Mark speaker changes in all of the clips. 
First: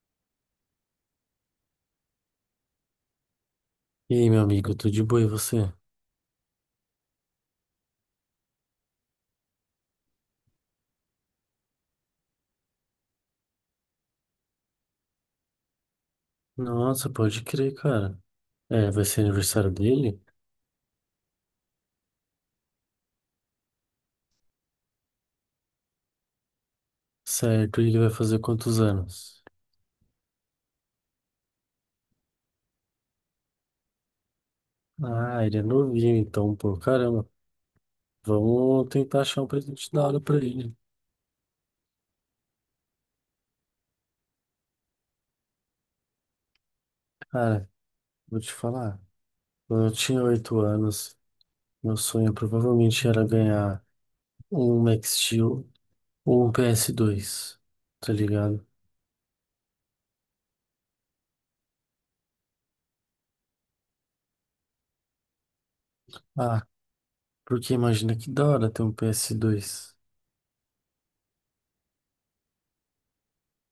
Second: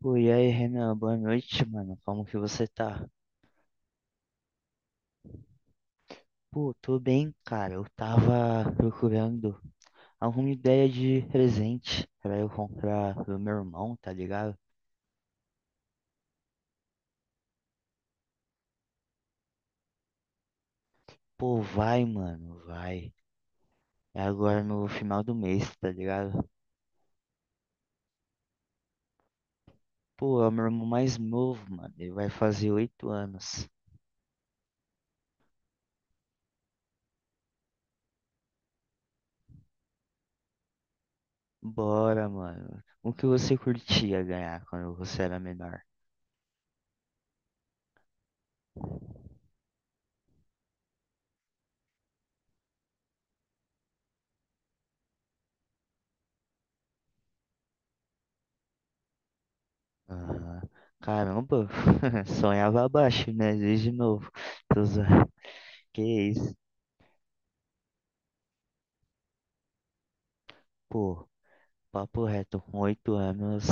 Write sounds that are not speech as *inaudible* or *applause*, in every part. Speaker 1: Pô, e aí, Renan, boa noite, mano. Como que você tá?
Speaker 2: E aí, meu amigo, tudo de boa e você?
Speaker 1: Pô, tô bem, cara. Eu tava procurando alguma ideia de presente pra eu comprar pro meu irmão, tá ligado?
Speaker 2: Nossa, pode crer, cara. É, vai ser aniversário dele?
Speaker 1: Pô, vai, mano, vai. É agora no final do mês, tá ligado?
Speaker 2: Certo, e ele vai fazer quantos anos?
Speaker 1: Pô, é o meu irmão mais novo, mano. Ele vai fazer 8 anos.
Speaker 2: Ah, ele é novinho, então, pô, caramba. Vamos tentar achar um presente da hora pra ele.
Speaker 1: Bora, mano. O que você curtia ganhar quando você era menor?
Speaker 2: Cara, vou te falar. Quando eu tinha 8 anos, meu sonho provavelmente era ganhar um Max Steel ou um ps dois. Tá ligado?
Speaker 1: Aham. Caramba, *laughs* sonhava abaixo, né? Desde novo. Tô zoando. Que isso,
Speaker 2: Ah, porque imagina que da hora ter um ps dois.
Speaker 1: pô, papo reto, com 8 anos,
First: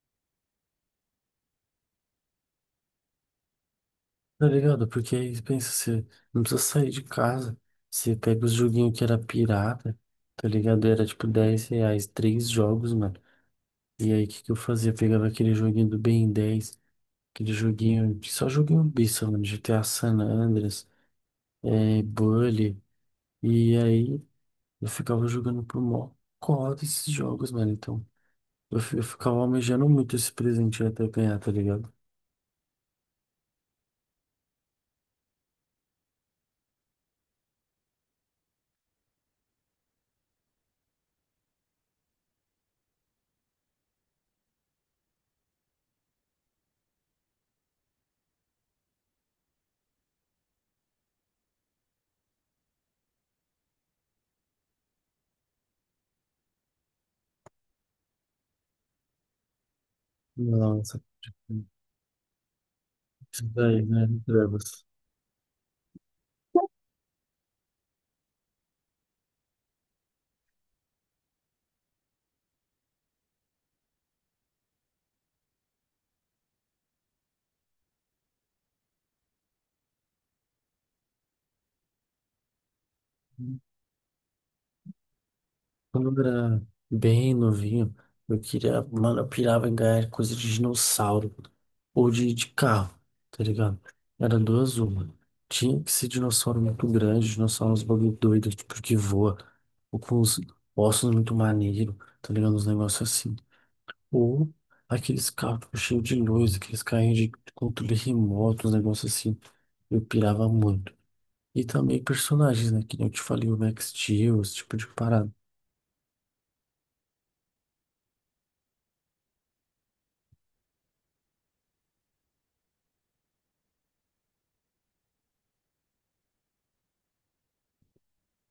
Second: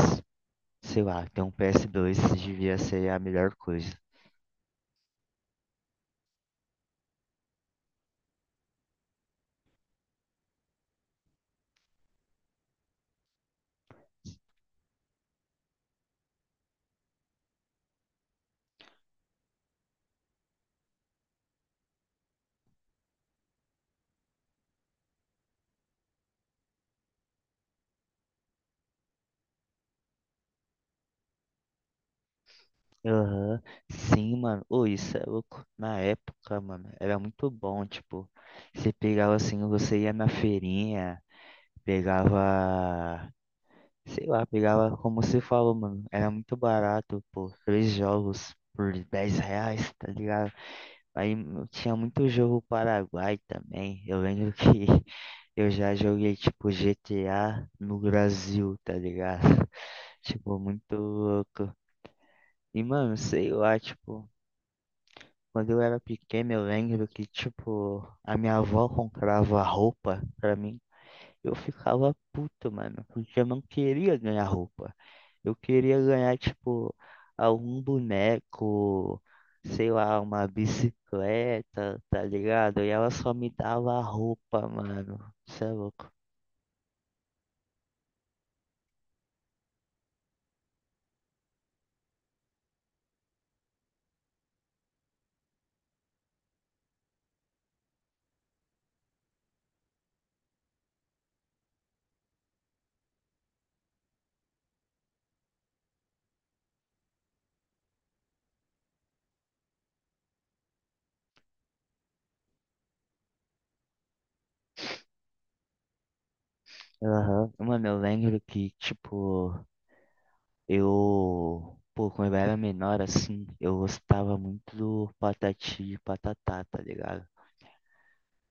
Speaker 1: sei lá, ter um PS2 devia ser a melhor coisa.
Speaker 2: Tá ligado? Porque aí pensa, você não precisa sair de casa. Você pega os joguinhos que era pirata, tá ligado? Era tipo 10 reais, três jogos, mano. E aí o que que eu fazia? Pegava aquele joguinho do Ben 10 aquele joguinho, só joguinho besta, mano. GTA San Andreas, é, Bully. E aí eu ficava jogando pro mó cota esses jogos, mano. Então eu ficava almejando muito esse presente até ganhar, tá ligado?
Speaker 1: Aham. Sim, mano, ô, isso é louco. Na época, mano, era muito bom, tipo, você pegava assim, você ia na feirinha, pegava, sei lá, pegava, como você falou, mano, era muito barato, pô, três jogos por 10 reais, tá ligado? Aí tinha muito jogo Paraguai também. Eu lembro que *laughs* eu já joguei tipo GTA no Brasil, tá ligado? *laughs* Tipo, muito
Speaker 2: Nossa,
Speaker 1: louco. E mano,
Speaker 2: isso
Speaker 1: sei lá,
Speaker 2: daí, né?
Speaker 1: tipo,
Speaker 2: Trevas.
Speaker 1: quando eu era pequeno, eu lembro que, tipo, a minha avó comprava roupa pra mim. Eu ficava puto, mano, porque eu não queria ganhar roupa. Eu queria ganhar, tipo, algum boneco, sei lá, uma bicicleta, tá ligado? E ela só me dava a roupa, mano. Você é louco.
Speaker 2: Quando eu era bem novinho, eu queria, mano, eu pirava em ganhar coisa de dinossauro ou de carro, tá ligado? Era duas uma. Tinha que ser dinossauro muito grande, dinossauro uns bagulho doido, tipo que voa, ou com os ossos muito maneiro, tá ligado? Uns negócios assim. Ou aqueles carros tipo, cheios de luz, aqueles carrinhos de controle remoto, uns negócios assim. Eu pirava muito. E também personagens, né? Que nem eu te falei, o Max Steel, esse tipo de parada.
Speaker 1: Aham. Mano, eu lembro que, tipo, eu. Pô, quando eu era menor, assim, eu gostava muito do Patati e Patatá, tá ligado?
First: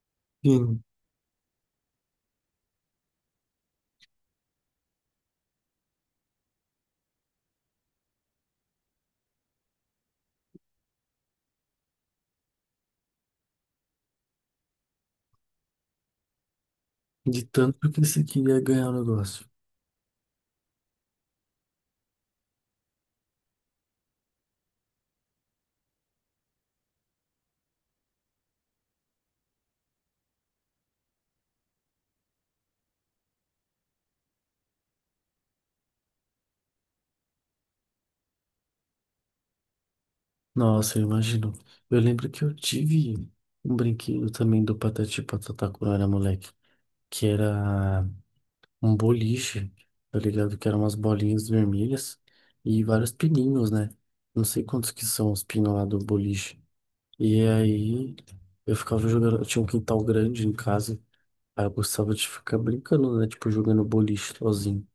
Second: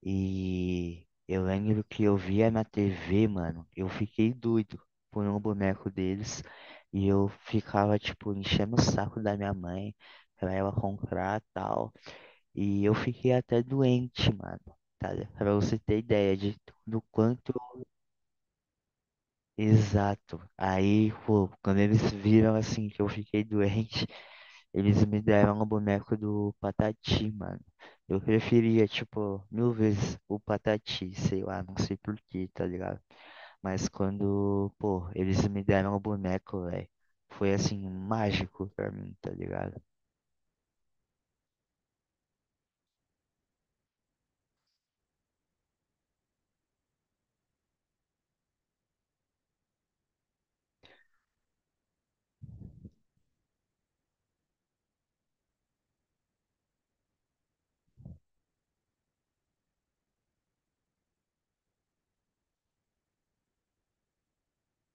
Speaker 1: E eu lembro que eu via na TV, mano, eu fiquei doido por um boneco deles e eu ficava, tipo, enchendo o saco da minha mãe pra ela comprar tal. E eu fiquei até doente, mano, tá? Pra você ter ideia de do
Speaker 2: De
Speaker 1: quanto
Speaker 2: tanto que você queria ganhar o negócio.
Speaker 1: exato. Aí, pô, quando eles viram assim que eu fiquei doente, eles me deram o boneco do Patati, mano. Eu preferia, tipo, mil vezes o Patati, sei lá, não sei por quê, tá ligado? Mas quando, pô, eles me deram o boneco, velho, foi assim, mágico pra mim, tá ligado?
Speaker 2: Nossa, eu imagino. Eu lembro que eu tive um brinquedo também do Patati e Patatá quando eu era moleque, que era um boliche, tá ligado? Que eram umas bolinhas vermelhas e vários pininhos, né? Não sei quantos que são os pinos lá do boliche. E aí eu ficava jogando, eu tinha um quintal grande em casa, aí eu gostava de ficar brincando, né? Tipo, jogando boliche sozinho.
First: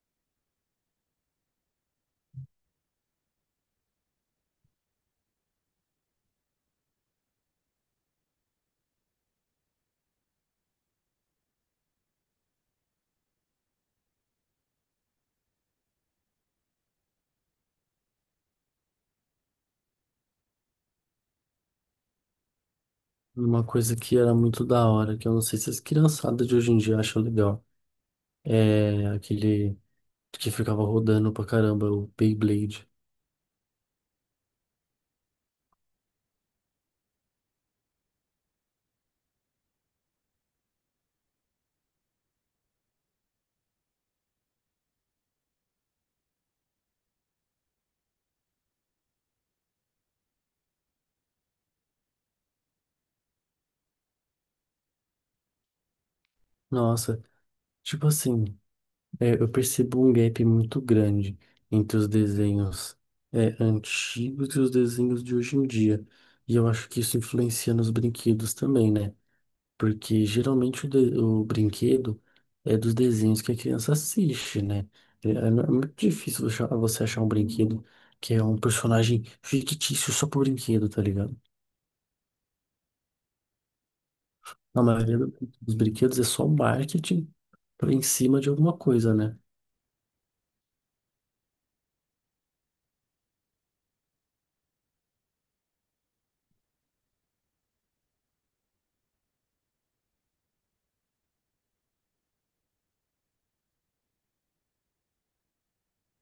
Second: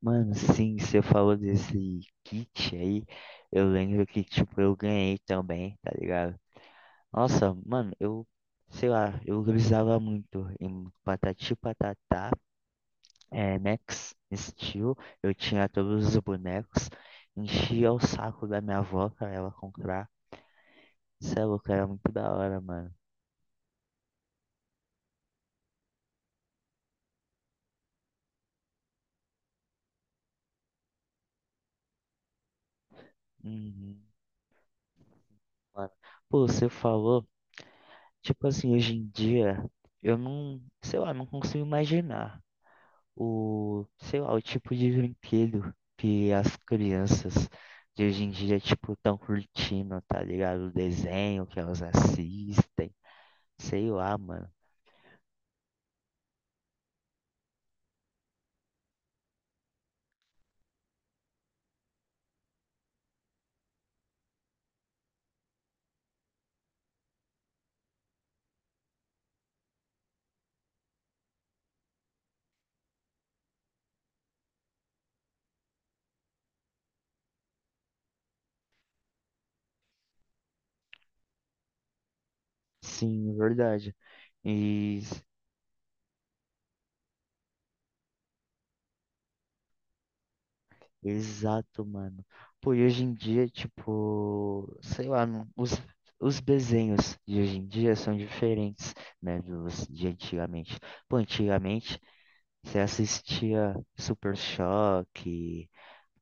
Speaker 1: Mano, sim, você falou desse kit aí, eu lembro que, tipo, eu ganhei também, tá ligado? Nossa, mano, eu, sei lá, eu grisava muito em Patati e Patatá. É, Max Steel, eu tinha todos os bonecos, enchia o saco da minha avó pra ela comprar. Cê é louco, era muito da hora, mano.
Speaker 2: Uma coisa que era muito da hora, que eu não sei se as criançadas de hoje em dia acham legal. É, aquele que ficava rodando pra caramba, o Beyblade.
Speaker 1: Uhum, mano. Pô, você falou, tipo assim, hoje em dia, eu não, sei lá, não consigo imaginar o, sei lá, o tipo de brinquedo que as crianças de hoje em dia, tipo, tão curtindo, tá ligado? O desenho que elas assistem, sei lá, mano.
Speaker 2: Nossa, tipo assim, é, eu percebo um gap muito grande entre os desenhos antigos e os desenhos de hoje em dia. E eu acho que isso influencia nos brinquedos também, né? Porque geralmente o brinquedo é dos desenhos que a criança assiste, né? É, é muito difícil você achar um brinquedo que é um personagem fictício só pro brinquedo, tá ligado?
Speaker 1: Sim, verdade.
Speaker 2: A
Speaker 1: E
Speaker 2: maioria dos brinquedos é só marketing para em cima de alguma coisa, né?
Speaker 1: Exato, mano. Pô, e hoje em dia, tipo, sei lá, os desenhos de hoje em dia são diferentes, né, dos de antigamente. Pô, antigamente você assistia Super Choque,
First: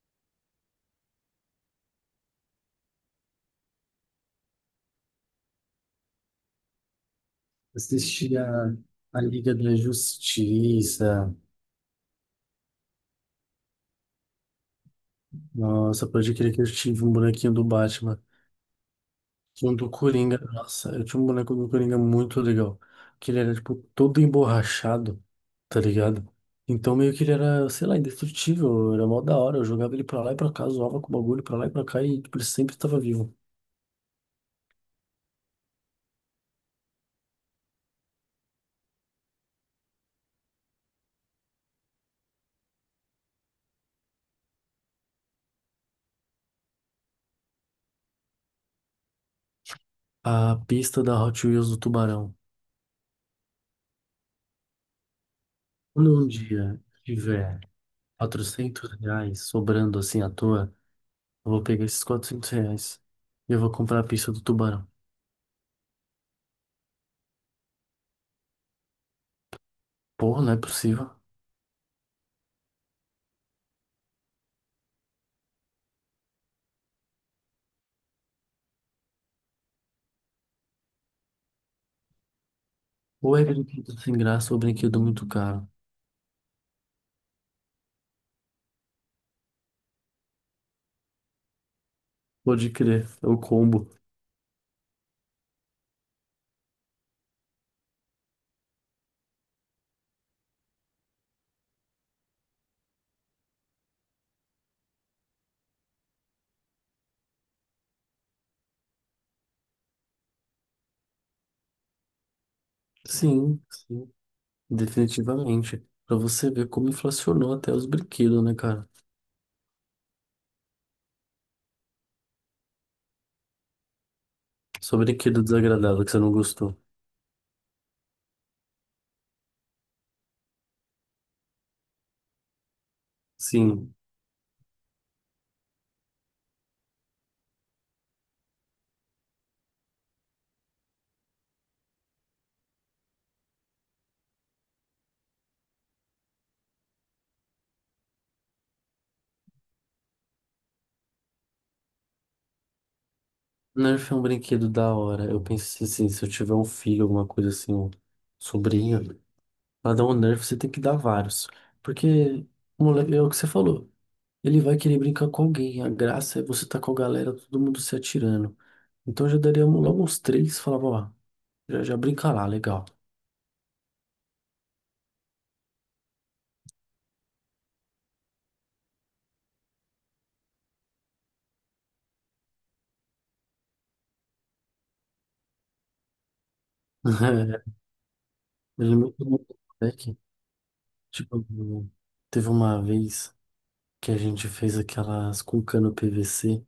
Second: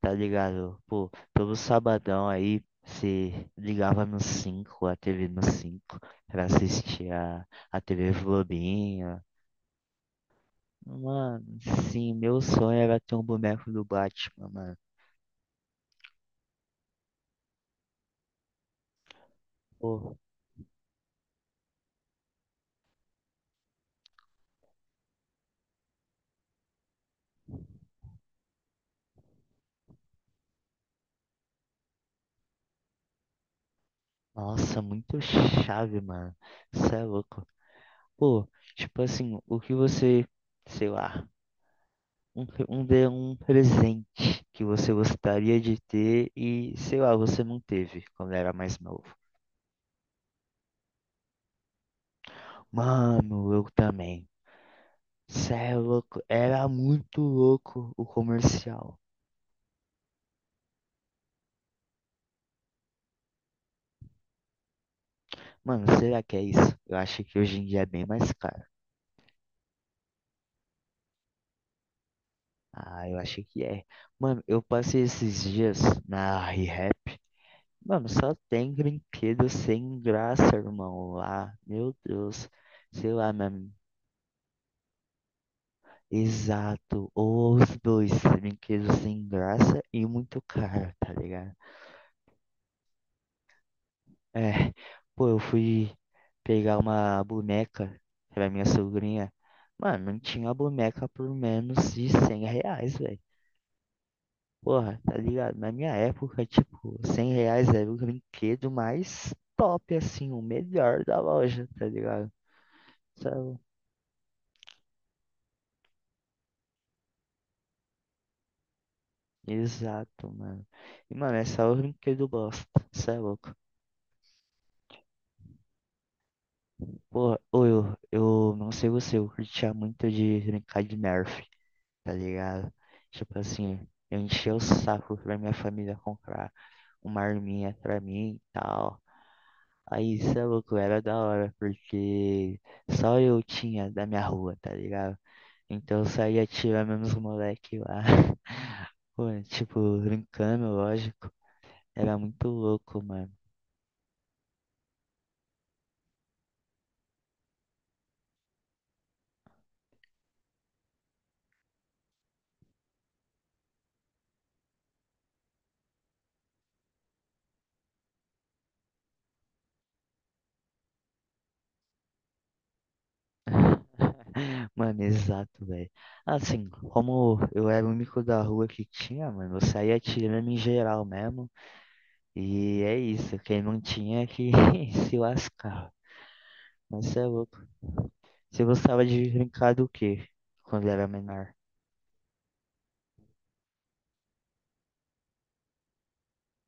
Speaker 1: tá ligado? Pô, todo sabadão aí você ligava no cinco, a TV no 5 pra assistir a TV
Speaker 2: Assisti a
Speaker 1: Globinho.
Speaker 2: Liga da Justiça.
Speaker 1: Mano, sim, meu sonho era ter um boneco do Batman,
Speaker 2: Nossa, pode crer que eu tive um bonequinho do Batman. Um do
Speaker 1: mano.
Speaker 2: Coringa. Nossa, eu tinha um boneco do Coringa muito legal. Que ele era, tipo, todo emborrachado, tá ligado? Então meio que ele era, sei lá, indestrutível. Era mó da hora. Eu jogava ele pra lá e pra cá, zoava com o bagulho pra lá e pra cá e, tipo, ele sempre tava vivo.
Speaker 1: Nossa, muito chave, mano. Cê é louco. Pô, tipo assim, o que você, sei lá, um presente que você gostaria de ter e, sei lá, você não teve quando era mais novo.
Speaker 2: A pista da Hot Wheels do Tubarão.
Speaker 1: Mano, eu também. Cê é louco.
Speaker 2: Quando um
Speaker 1: Era
Speaker 2: dia
Speaker 1: muito
Speaker 2: tiver
Speaker 1: louco o
Speaker 2: Quatrocentos
Speaker 1: comercial.
Speaker 2: reais sobrando assim à toa, eu vou pegar esses 400 reais e eu vou comprar a pizza do tubarão.
Speaker 1: Mano, será que é isso? Eu acho que hoje em dia é bem mais caro.
Speaker 2: Porra, não é possível.
Speaker 1: Ah, eu acho que é. Mano, eu passei esses dias na re Mano, só tem brinquedo sem graça, irmão, lá. Meu Deus. Sei lá,
Speaker 2: Ou é
Speaker 1: mano.
Speaker 2: brinquedo sem graça ou é brinquedo muito caro.
Speaker 1: Exato. Ou os dois, brinquedos sem graça e muito caro, tá ligado?
Speaker 2: Pode crer, é o combo.
Speaker 1: É. Pô, eu fui pegar uma boneca pra minha sobrinha. Mano, não tinha boneca por menos de 100 reais, velho. Porra, tá ligado? Na minha época, tipo, 100 reais era o brinquedo mais top, assim, o melhor da loja, tá ligado? Sabe?
Speaker 2: Sim, definitivamente. Pra você ver como inflacionou até os brinquedos, né, cara?
Speaker 1: Exato, mano. E, mano, essa é a única que eu gosto. Isso é louco.
Speaker 2: Só brinquedo desagradável que você não gostou.
Speaker 1: Pô, ô, eu não sei você, eu curtia muito de brincar de Nerf, tá ligado? Tipo assim,
Speaker 2: Sim,
Speaker 1: eu enchia o saco pra minha família comprar uma arminha pra mim e tal. Aí, isso é louco, era da hora, porque só eu tinha da minha rua, tá ligado? Então eu saía atirando nos moleque lá. *laughs* Pô, tipo, brincando, lógico. Era muito louco, mano.
Speaker 2: Nerf é um brinquedo da hora. Eu pensei assim, se eu tiver um filho, alguma coisa assim, um sobrinho, pra dar um nerf, você tem que dar vários. Porque, moleque, é o que você falou. Ele vai querer brincar com alguém. A graça é você tá com a galera, todo mundo se atirando. Então eu já daria logo uns três, falava, ó, já brinca lá, legal.
Speaker 1: *laughs* Mano, exato, velho. Assim, como eu era o único da rua que tinha, mano, eu saía tirando em geral mesmo. E é isso, quem não tinha é que *laughs* se lascava. Mas cê é louco.
Speaker 2: *laughs*
Speaker 1: Você
Speaker 2: Eu
Speaker 1: gostava
Speaker 2: lembro que
Speaker 1: de
Speaker 2: um
Speaker 1: brincar do
Speaker 2: moleque,
Speaker 1: quê quando era
Speaker 2: tipo,
Speaker 1: menor?
Speaker 2: teve uma vez que a gente fez aquelas com cano PVC,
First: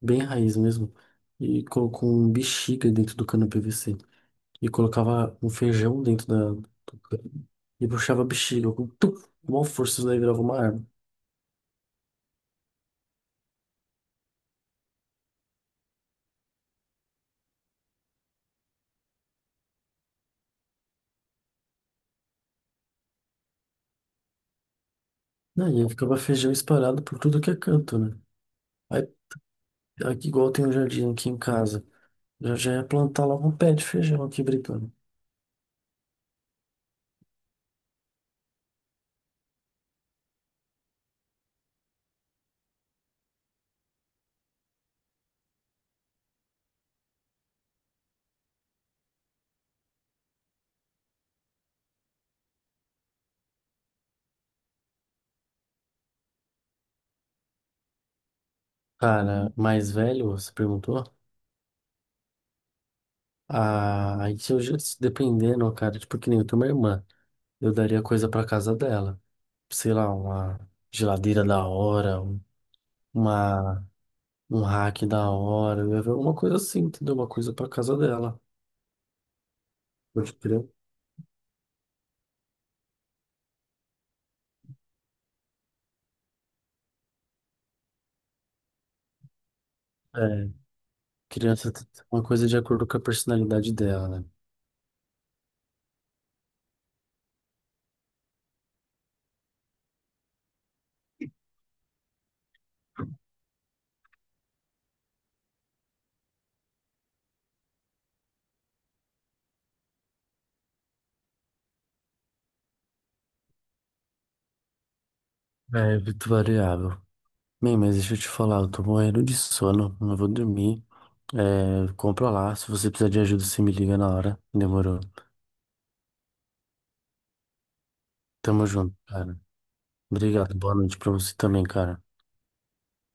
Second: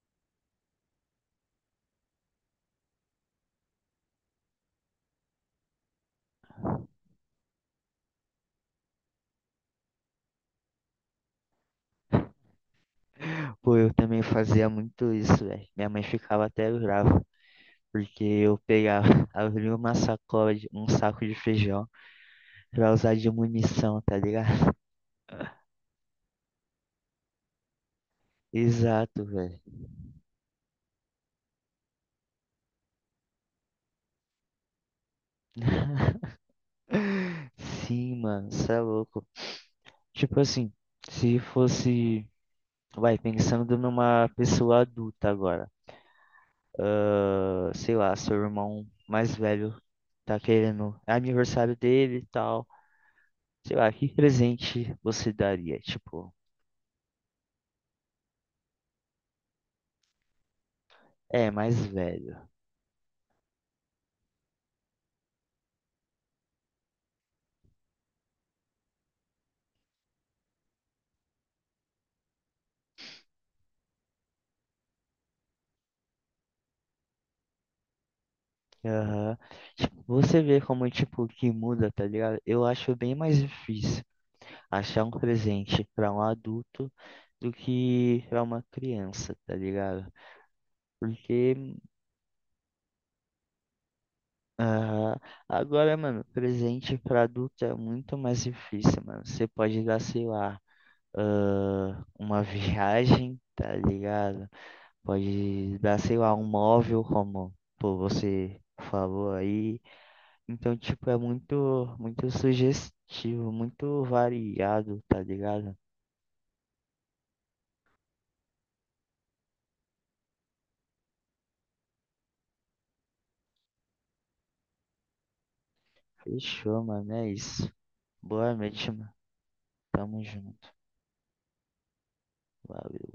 Speaker 2: bem raiz mesmo, e colocou um bexiga dentro do cano PVC. E colocava um feijão dentro da. E puxava a bexiga com tum, com uma força, isso daí virava uma arma.
Speaker 1: Pô, eu também fazia muito isso, velho. Minha mãe ficava até brava, porque eu pegava, *laughs* abria uma sacola um saco de feijão pra usar de munição, tá ligado?
Speaker 2: Aí eu ficava feijão espalhado por tudo que é canto, né?
Speaker 1: *laughs*
Speaker 2: Aí,
Speaker 1: Exato, velho.
Speaker 2: aqui, igual tem um jardim aqui em casa, eu já ia plantar logo um pé de feijão aqui brincando.
Speaker 1: *laughs* Sim, mano, cê é louco. Tipo assim, se fosse, vai, pensando numa pessoa adulta agora, ah, sei lá, seu irmão mais velho tá querendo, é aniversário dele e tal, sei lá, que presente você daria? Tipo,
Speaker 2: Cara, mais velho, você perguntou?
Speaker 1: é, mais velho.
Speaker 2: Ah, aí se se dependendo, cara, tipo que nem eu tenho uma irmã, eu daria coisa pra casa dela. Sei lá, uma geladeira da hora, uma um hack da hora, né? Uma coisa assim, entendeu? Uma coisa pra casa dela.
Speaker 1: Aham. Tipo,
Speaker 2: Pode
Speaker 1: você vê
Speaker 2: crer.
Speaker 1: como, tipo, que muda, tá ligado? Eu acho bem mais difícil achar um presente pra um adulto do que pra uma criança, tá ligado?
Speaker 2: É,
Speaker 1: Porque
Speaker 2: criança tem uma coisa de acordo com a personalidade dela, né?
Speaker 1: ah, agora, mano, presente para adulto é muito mais difícil, mano. Você pode dar, sei lá, ah, uma *laughs* viagem, tá ligado? Pode dar, sei lá, um móvel, como pô, você falou aí. Então, tipo, é muito, muito sugestivo, muito variado, tá ligado?
Speaker 2: É muito variável. Bem, mas deixa eu te falar, eu tô morrendo de sono, não vou dormir. É, compra lá, se você precisar de ajuda, você me liga na hora. Demorou.
Speaker 1: Fechou, mano, é isso. Boa
Speaker 2: Tamo
Speaker 1: noite,
Speaker 2: junto,
Speaker 1: mano.
Speaker 2: cara.
Speaker 1: Tamo
Speaker 2: Obrigado,
Speaker 1: junto.
Speaker 2: boa noite pra você também, cara.
Speaker 1: Valeu.